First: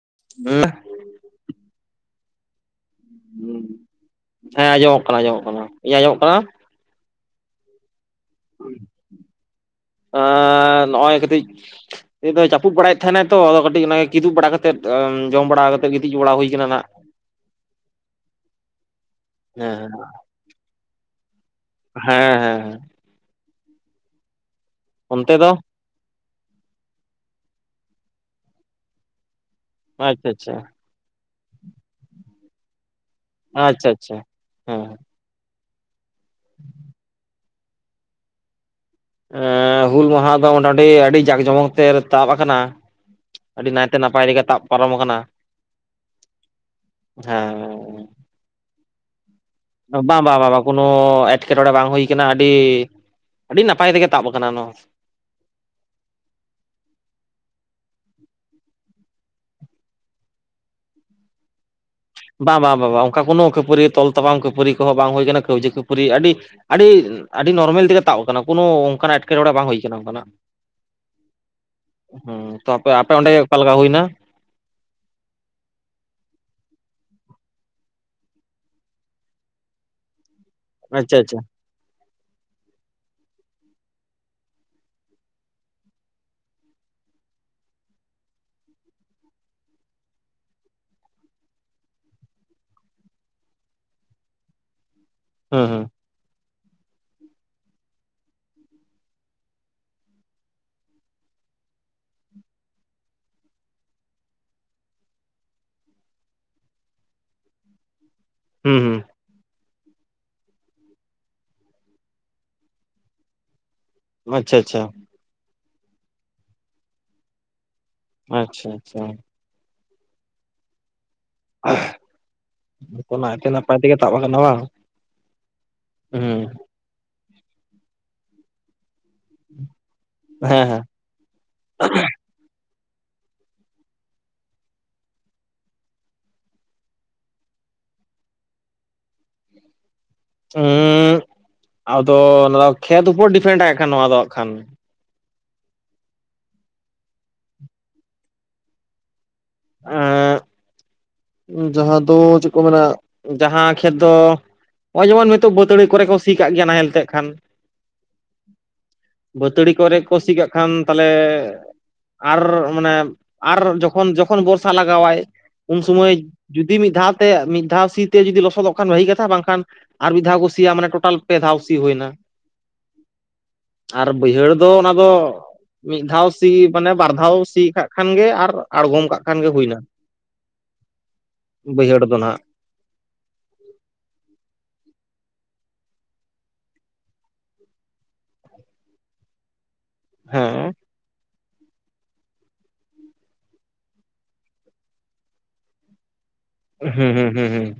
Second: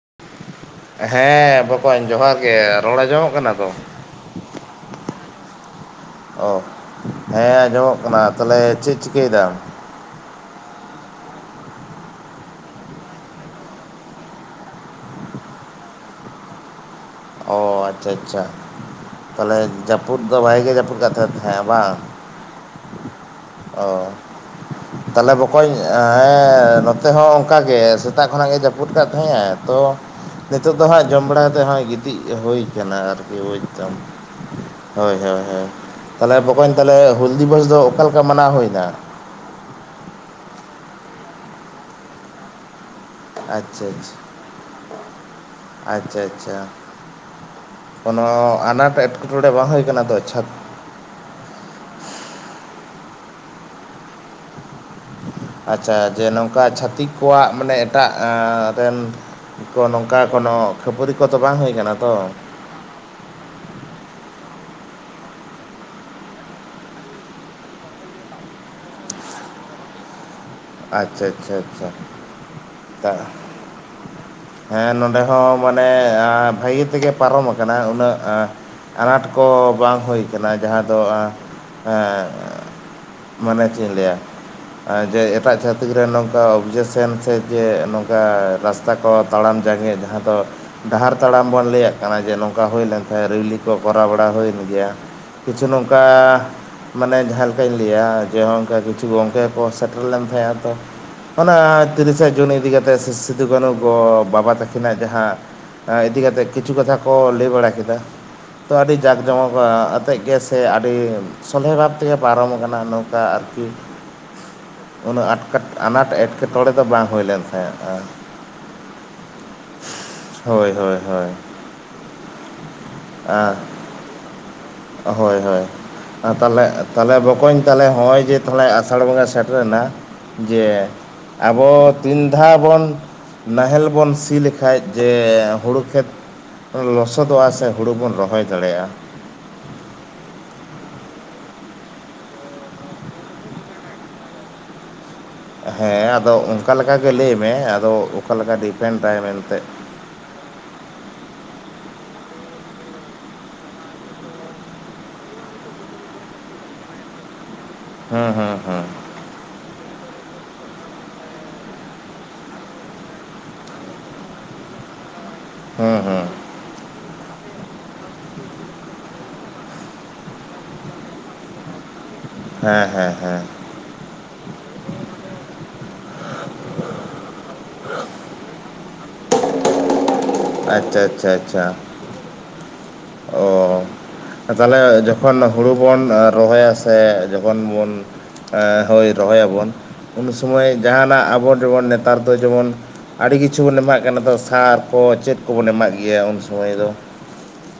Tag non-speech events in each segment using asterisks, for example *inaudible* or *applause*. *unintelligible* ᱦᱮᱸ ᱵᱚᱠᱚᱧ ᱡᱚᱦᱟᱨ ᱜᱮ ᱨᱚᱲ ᱟᱡᱚᱢᱚᱜ ᱠᱟᱱᱟ ᱛᱚ ᱦᱮᱸ ᱟᱸᱡᱚᱢᱚᱜ ᱠᱟᱱᱟ ᱟᱸᱡᱚᱢᱚᱜ ᱠᱟᱱᱟ ᱤᱧᱟᱹᱜ ᱟᱸᱡᱚᱢᱚᱜ ᱠᱟᱱᱟ ᱚ ᱦᱮᱸ ᱟᱸᱡᱚᱢᱚᱜ ᱠᱟᱱᱟ ᱛᱟᱦᱞᱮ ᱪᱮᱫ ᱪᱤᱠᱟᱹᱭ ᱫᱟᱢ? ᱱᱚᱜᱼᱚᱭ ᱠᱟᱹᱴᱤᱡ ᱪᱟᱯᱩᱫ ᱵᱟᱲᱟᱭᱮᱫ ᱛᱟᱦᱮᱱᱟᱭ ᱛᱚ ᱠᱟᱹᱴᱤᱡ ᱠᱤᱫᱩᱵ ᱵᱟᱲᱟ ᱠᱟᱛᱮᱫ ᱡᱚᱢ ᱵᱟᱲᱟ ᱠᱟᱛᱮ ᱜᱤᱛᱤᱡ ᱵᱟᱲᱟ ᱦᱩᱭ ᱠᱟᱱᱟ ᱱᱟᱦᱟᱜ ᱚ ᱟᱪᱪᱷᱟ ᱟᱪᱪᱷᱟ ᱛᱟᱦᱚᱞᱮ ᱦᱮᱸ ᱡᱟᱹᱯᱩᱫ ᱫᱚ ᱵᱷᱟᱜ ᱜᱮ ᱡᱟᱹᱯᱩᱫ ᱛᱟᱦᱮᱸᱫ ᱦᱮᱸ ᱵᱟᱝ ᱦᱮᱸ ᱦᱮᱸ ᱚ ᱚᱱᱛᱮ ᱛᱟᱦᱞᱮ ᱫᱚ ᱵᱚᱠᱚᱧ ᱦᱮᱸ ᱱᱚᱛᱮ ᱦᱚᱸ ᱚᱱᱠᱟ ᱜᱮ ᱥᱮᱛᱟᱜ ᱠᱷᱚᱱᱟᱜ ᱜᱮ ᱡᱟᱹᱯᱩᱫ ᱟᱠᱟᱫ ᱛᱟᱦᱮᱸᱫ ᱮ ᱛᱚ ᱟᱪᱪᱷᱟ ᱟᱪᱪᱷᱟ ᱱᱤᱛᱳ ᱫᱚ ᱦᱟᱸᱜ ᱡᱚᱢ ᱵᱟᱲᱟ ᱠᱟᱛᱮᱫ ᱱᱚᱸᱭ ᱜᱤᱛᱤᱡ ᱦᱩᱭ ᱠᱟᱱᱟ ᱟᱨᱠᱤ ᱵᱩᱡ ᱟᱪᱪᱷᱟ ᱫᱟᱢ ᱟᱪᱪᱷᱟ ᱦᱮᱸ ᱦᱳᱭ ᱦᱳᱭ ᱦᱳᱭ ᱛᱟᱦᱚᱞᱮ ᱵᱚᱠᱚᱧ ᱛᱟᱦᱚᱞᱮ ᱦᱩᱞ ᱫᱤᱵᱚᱥ ᱫᱚ ᱚᱠᱟ ᱞᱮᱠᱟ ᱢᱟᱱᱟᱣ ᱦᱩᱭ ᱱᱟ? ᱮ ᱦᱩᱞ ᱢᱟᱦᱟ ᱫᱚ ᱢᱚᱴᱟ ᱢᱚᱴᱤ ᱟᱹᱰᱤ ᱡᱟᱸᱠ ᱡᱚᱢᱚᱠ ᱛᱮ ᱛᱟᱵ ᱟᱠᱟᱱᱟ᱾ ᱟᱹᱰᱤ ᱟᱪᱪᱷᱟ ᱱᱟᱭᱛᱮ ᱱᱟᱯᱟᱭ ᱟᱪᱪᱷᱟ ᱨᱮᱜᱮ ᱛᱟᱵ ᱯᱟᱨᱚᱢ ᱟᱠᱟᱱᱟ᱾ ᱟᱪᱪᱷᱟ ᱟᱪᱪᱷᱟ ᱦᱮᱸ ᱠᱚᱱᱚ ᱟᱱᱟᱴ ᱮᱴᱠᱮᱴᱚᱬᱮ ᱦᱩᱭ ᱵᱟᱝ ᱠᱟᱱᱟ ᱛᱚ ᱵᱟᱝ ᱪᱷᱟᱛ ᱵᱟᱝ ᱵᱟᱝ ᱠᱚᱱᱚ ᱮᱴᱠᱮᱴᱚᱬᱮ ᱵᱟᱝ ᱦᱩᱭ ᱠᱟᱱᱟ ᱟᱹᱰᱤ ᱟᱹᱰᱤ ᱱᱟᱯᱟᱭ ᱛᱮᱜᱮ ᱛᱟᱵ ᱟᱠᱟᱱᱟ ᱱᱚᱣᱟ ᱟᱪᱪᱷᱟ ᱡᱮ ᱱᱚᱝᱠᱟ ᱪᱷᱷᱟᱛᱤᱠ ᱠᱚᱣᱟᱜ ᱢᱟᱱᱮ ᱮᱴᱟᱜ ᱨᱮᱱ ᱠᱚ ᱱᱚᱝᱠᱟ ᱠᱳᱱᱳ ᱠᱷᱟᱹᱯᱟᱹᱨᱤ ᱠᱚᱫᱚ ᱵᱟᱝ ᱦᱩᱭ ᱟᱠᱟᱱᱟ ᱵᱟᱝ ᱵᱟᱝ ᱵᱟᱝ ᱚᱱᱠᱟ ᱠᱳᱱᱳ ᱠᱷᱟᱹᱯᱟᱹᱨᱤᱭᱟᱹ ᱛᱚᱞ ᱛᱟᱯᱟᱢ ᱠᱷᱯᱟᱹᱨᱤ ᱠᱚᱦᱚᱸ ᱵᱟᱝ ᱦᱩᱭ ᱟᱠᱟᱱᱟ ᱠᱟᱹᱣᱡᱤ ᱠᱷᱯᱟᱹᱨᱤ ᱟᱹᱰᱤ ᱟᱹᱰᱤ ᱟᱹᱰᱤ ᱱᱚᱨᱢᱮᱞ ᱛᱮᱜᱮ ᱛᱟᱵ ᱟᱠᱟᱱᱟ ᱠᱚᱱᱳ ᱚᱱᱠᱟᱱ ᱮᱴᱠᱮᱴᱚᱬᱮ ᱵᱟᱝ ᱦᱩᱭ ᱠᱟᱱᱟ ᱚᱱᱠᱟᱱᱟᱜ ᱟᱪᱪᱷᱟ ᱟᱪᱪᱷᱟ ᱦᱮᱸ ᱛᱚ ᱟᱯᱮ ᱟᱯᱮ ᱟᱪᱪᱷᱟ ᱚᱸᱰᱮ ᱚᱠᱟ ᱞᱮᱠᱟ ᱦᱩᱭᱱᱟ ᱦᱮᱸ ᱱᱚᱸᱰᱮ ᱦᱚᱸ ᱢᱟᱱᱮ ᱵᱷᱟᱹᱜᱤ ᱛᱮᱜᱮ ᱯᱟᱨᱚᱢ ᱟᱠᱟᱱᱟ ᱩᱱᱟᱹᱜ ᱟᱱᱟᱴ ᱠᱚ ᱵᱟᱝ ᱦᱩᱭ ᱠᱟᱱᱟ ᱡᱟᱦᱟᱸ ᱫᱚ ᱟᱪᱪᱷᱟ ᱟᱪᱪᱷᱟ ᱢᱟᱱᱮ ᱪᱤᱫ ᱤᱧ ᱞᱟᱹᱭᱟ ᱮᱴᱟᱜ ᱪᱷᱟᱹᱛᱤᱠ ᱨᱮ ᱱᱚᱝᱠᱟ ᱚᱵᱽᱡᱮᱠᱥᱮᱱ ᱥᱮ ᱪᱮ ᱱᱚᱝᱠᱟ ᱨᱟᱥᱛᱟ ᱠᱚ ᱛᱟᱲᱟᱢ ᱡᱟᱸᱜᱮᱫ ᱡᱟᱦᱟᱸ ᱫᱚ ᱰᱟᱦᱟᱨ ᱛᱟᱲᱟᱢ ᱵᱚᱱ ᱞᱟᱹᱭᱟᱜ ᱠᱟᱱᱟ ᱡᱮ ᱱᱚᱝᱠᱟ ᱦᱩᱭ ᱞᱮᱱᱠᱷᱟᱱ ᱨᱤᱣᱞᱤ ᱠᱚ ᱠᱚᱨᱟᱣ ᱵᱟᱲᱟ ᱦᱩᱭᱮᱱ ᱜᱮᱭᱟ᱾ ᱠᱤᱪᱷᱩ ᱦᱮᱸ ᱦᱮᱸ ᱱᱚᱝᱠᱟ ᱢᱟᱱᱮ ᱡᱟᱦᱟᱸ ᱞᱮᱠᱟᱧ ᱞᱟᱹᱭᱟ ᱡᱮ ᱱᱚᱜ ᱠᱟ ᱠᱤᱪᱷᱩ ᱜᱚᱝᱠᱮ ᱠᱚ ᱥᱮᱴᱮᱨ ᱞᱮᱱ ᱛᱟᱦᱮᱼᱟ ᱛᱚ ᱚᱱᱟ ᱛᱤᱨᱤᱥᱟ ᱡᱩᱱ ᱤᱫᱤ ᱠᱟᱛᱮᱫ ᱥᱮ ᱥᱤᱫᱩᱼᱠᱟᱱᱩ ᱜᱚ ᱵᱟᱵᱟ ᱛᱟᱹᱠᱤᱱᱟᱜ ᱡᱟᱦᱟᱸ ᱤᱫᱤ ᱠᱟᱛᱮᱫ ᱠᱤᱪᱷᱩ ᱠᱟᱛᱷᱟ ᱠᱚ ᱞᱟᱹᱭ ᱵᱟᱲᱟ ᱠᱮᱫᱟ ᱛᱚ ᱦᱩᱸ ᱟᱹᱰᱤ ᱦᱩᱸ ᱡᱟᱠ ᱡᱚᱢᱚᱠ ᱟᱛᱮᱜ ᱜᱮᱥᱮ ᱟᱹᱰᱤ ᱥᱚᱞᱦᱮ ᱵᱷᱟᱵ ᱛᱮᱜᱮ ᱯᱟᱨᱚᱢ ᱟᱠᱟᱱᱟ ᱱᱚᱝᱠᱟ ᱟᱨᱠᱤ ᱟᱪᱪᱷᱟ ᱟᱪᱪᱷᱟ ᱩᱱᱟᱹᱜ ᱟᱴᱠᱟᱴ ᱟᱱᱟᱴ ᱮᱴᱠᱮᱴᱚᱬᱮ ᱫᱚ ᱵᱟᱝ ᱦᱩᱭ ᱞᱮᱱ ᱛᱟᱦᱮᱸᱫ ᱟ ᱟᱪᱪᱷᱟ ᱟᱪᱪᱷᱟ ᱦᱳᱭ ᱦᱳᱭ ᱦᱳᱭ ᱱᱟᱭᱛᱮ ᱟ, ᱱᱟᱯᱟᱭ ᱛᱮᱜᱮ ᱛᱟᱵ ᱟᱠᱟᱱᱟ ᱵᱟᱝ ᱦᱳᱭ ᱦᱳᱭ ᱦᱮᱸ ᱛᱟᱦᱮ ᱛᱟᱦᱚᱞᱮ ᱵᱚᱠᱚᱧ ᱛᱟᱦᱮ ᱱᱚᱜᱼᱚᱭ ᱡᱮ ᱟᱥᱟᱲ ᱵᱚᱸᱜᱟ ᱥᱮᱴᱨᱮᱱᱟ ᱦᱮᱸ ᱡᱮ ᱦᱮᱸ ᱟᱵᱚ ᱛᱤᱱ ᱫᱷᱟᱣ ᱵᱚᱱ ᱱᱟᱦᱮᱞ ᱵᱚᱱ ᱥᱤ ᱞᱮᱠᱷᱟᱡ ᱡᱮ ᱦᱩᱲᱩ ᱠᱷᱮᱛ ᱞᱚᱥᱚᱫᱚᱜᱼᱟ ᱥᱮ ᱦᱩᱲᱩ ᱵᱚᱱ ᱨᱚᱦᱚᱭ ᱫᱟᱲᱮᱭᱟᱜᱼᱟ᱾ ᱦᱩᱢᱸ ᱟᱫᱚ ᱚᱱᱟ ᱠᱷᱮᱛ ᱩᱯᱚᱨ ᱰᱤᱯᱮᱱᱰ ᱠᱷᱟᱱ ᱱᱚᱣᱟ ᱫᱚ ᱦᱟᱸᱜ ᱠᱷᱟᱱ ᱦᱮᱸ ᱟᱫᱚ ᱚᱱᱠᱟ ᱞᱮᱠᱟᱜᱮ ᱞᱟᱹᱭ ᱢᱮ ᱟᱫᱚ ᱚᱠᱟᱞᱮᱠᱟ ᱰᱤᱯᱮᱱᱰ ᱟᱭ ᱢᱮᱱᱛᱮ ᱛᱮ ᱡᱟᱦᱟᱸ ᱫᱚ ᱪᱮᱫ ᱠᱚ ᱢᱮᱱᱟ ᱡᱟᱦᱟᱸ ᱠᱷᱮᱛ ᱫᱚ ᱱᱚᱜᱼᱚᱭ ᱡᱮᱢᱚᱱ ᱱᱤᱛᱚᱜ ᱵᱟᱹᱛᱟᱹᱲᱤ ᱠᱚᱨᱮ ᱠᱚ ᱥᱤ ᱠᱟᱜ ᱜᱮᱭᱟ ᱱᱟᱦᱮᱞ ᱛᱮ ᱠᱷᱟᱱ ᱦᱮᱸ ᱦᱮᱸ ᱦᱮᱸ ᱵᱟᱹᱛᱟᱹᱲᱤ ᱠᱚᱨᱮ ᱠᱚ ᱥᱤ ᱠᱟᱜ ᱠᱷᱟᱱ ᱛᱟᱦᱞᱮ ᱟᱨ ᱢᱟᱱᱮ ᱟᱨ ᱡᱚᱠᱷᱚᱱ ᱡᱚᱠᱷᱚᱱ ᱵᱚᱨᱥᱟ ᱞᱟᱜᱟᱣᱟᱭ ᱩᱱ ᱦᱮᱸ ᱥᱚᱢᱚᱭ ᱦᱮᱸ ᱡᱩᱫᱤ ᱢᱤᱫ ᱫᱷᱟᱣ ᱛᱮ ᱢᱤᱫ ᱫᱷᱟᱣ ᱥᱤ ᱛᱮ ᱡᱩᱫᱤ ᱞᱚᱥᱚᱫᱚᱜ ᱠᱷᱟᱱ ᱵᱷᱟᱹᱜᱤ ᱠᱟᱛᱷᱟ ᱵᱟᱝᱠᱷᱟᱱ ᱟᱨ ᱢᱤᱫ ᱫᱷᱟᱣ ᱠᱚ ᱥᱤᱭᱟ ᱢᱟᱱᱮ ᱴᱳᱴᱟᱞ ᱯᱮ ᱫᱷᱟᱣ᱾ ᱟᱣᱥᱤ ᱦᱩᱭᱱᱟ ᱦᱮᱸ ᱦᱮᱸ ᱦᱮᱸ ᱟᱨ ᱵᱟᱹᱭᱦᱟᱹᱲ ᱫᱚ ᱚᱱᱟ ᱫᱚ ᱢᱤᱫ ᱫᱷᱟᱣ ᱥᱤ ᱢᱟᱱᱮ ᱵᱟᱨ ᱫᱷᱟᱣ ᱥᱤ ᱠᱟᱜ ᱠᱷᱟᱱᱜᱮ ᱟᱨ ᱟᱬᱜᱚᱢ ᱠᱟᱜ ᱠᱷᱟᱱᱜᱮ ᱦᱩᱭᱱᱟ᱾ ᱟᱪᱪᱷᱟ ᱟᱪᱪᱷᱟ ᱟᱪᱪᱷᱟ ᱵᱟᱹᱭᱦᱟᱹᱲ ᱫᱚ ᱱᱟᱦᱟᱜ ᱚ ᱛᱟᱦᱚᱞᱮ ᱛᱚᱠᱷᱚᱱ ᱦᱩᱲᱩ ᱵᱚᱱ ᱨᱚᱦᱚᱭᱟ ᱥᱮ ᱡᱚᱠᱷᱚᱱ ᱵᱚᱱ ᱦᱳ ᱨᱚᱦᱚᱭᱟᱵᱚᱱ ᱦᱮᱸ ᱩᱱᱥᱩᱚᱢᱚᱭ ᱡᱟᱦᱟᱱᱟᱜ ᱟᱵᱚ ᱡᱮᱢᱚᱱ ᱱᱮᱛᱟᱨ ᱫᱚ ᱡᱮᱢᱚᱱ ᱟᱹᱰᱤ ᱠᱤᱪᱷᱩ ᱵᱚᱱ ᱮᱢᱟᱜ ᱠᱟᱱᱟ ᱛᱚ ᱥᱟᱨ ᱠᱚ ᱪᱮᱫ ᱠᱚᱵᱚᱱ ᱮᱢᱟᱜ ᱜᱮᱭᱟ ᱩᱱᱚᱭ ᱦᱢᱸ ᱦᱢᱸ ᱦᱢᱸ ᱦᱢᱸ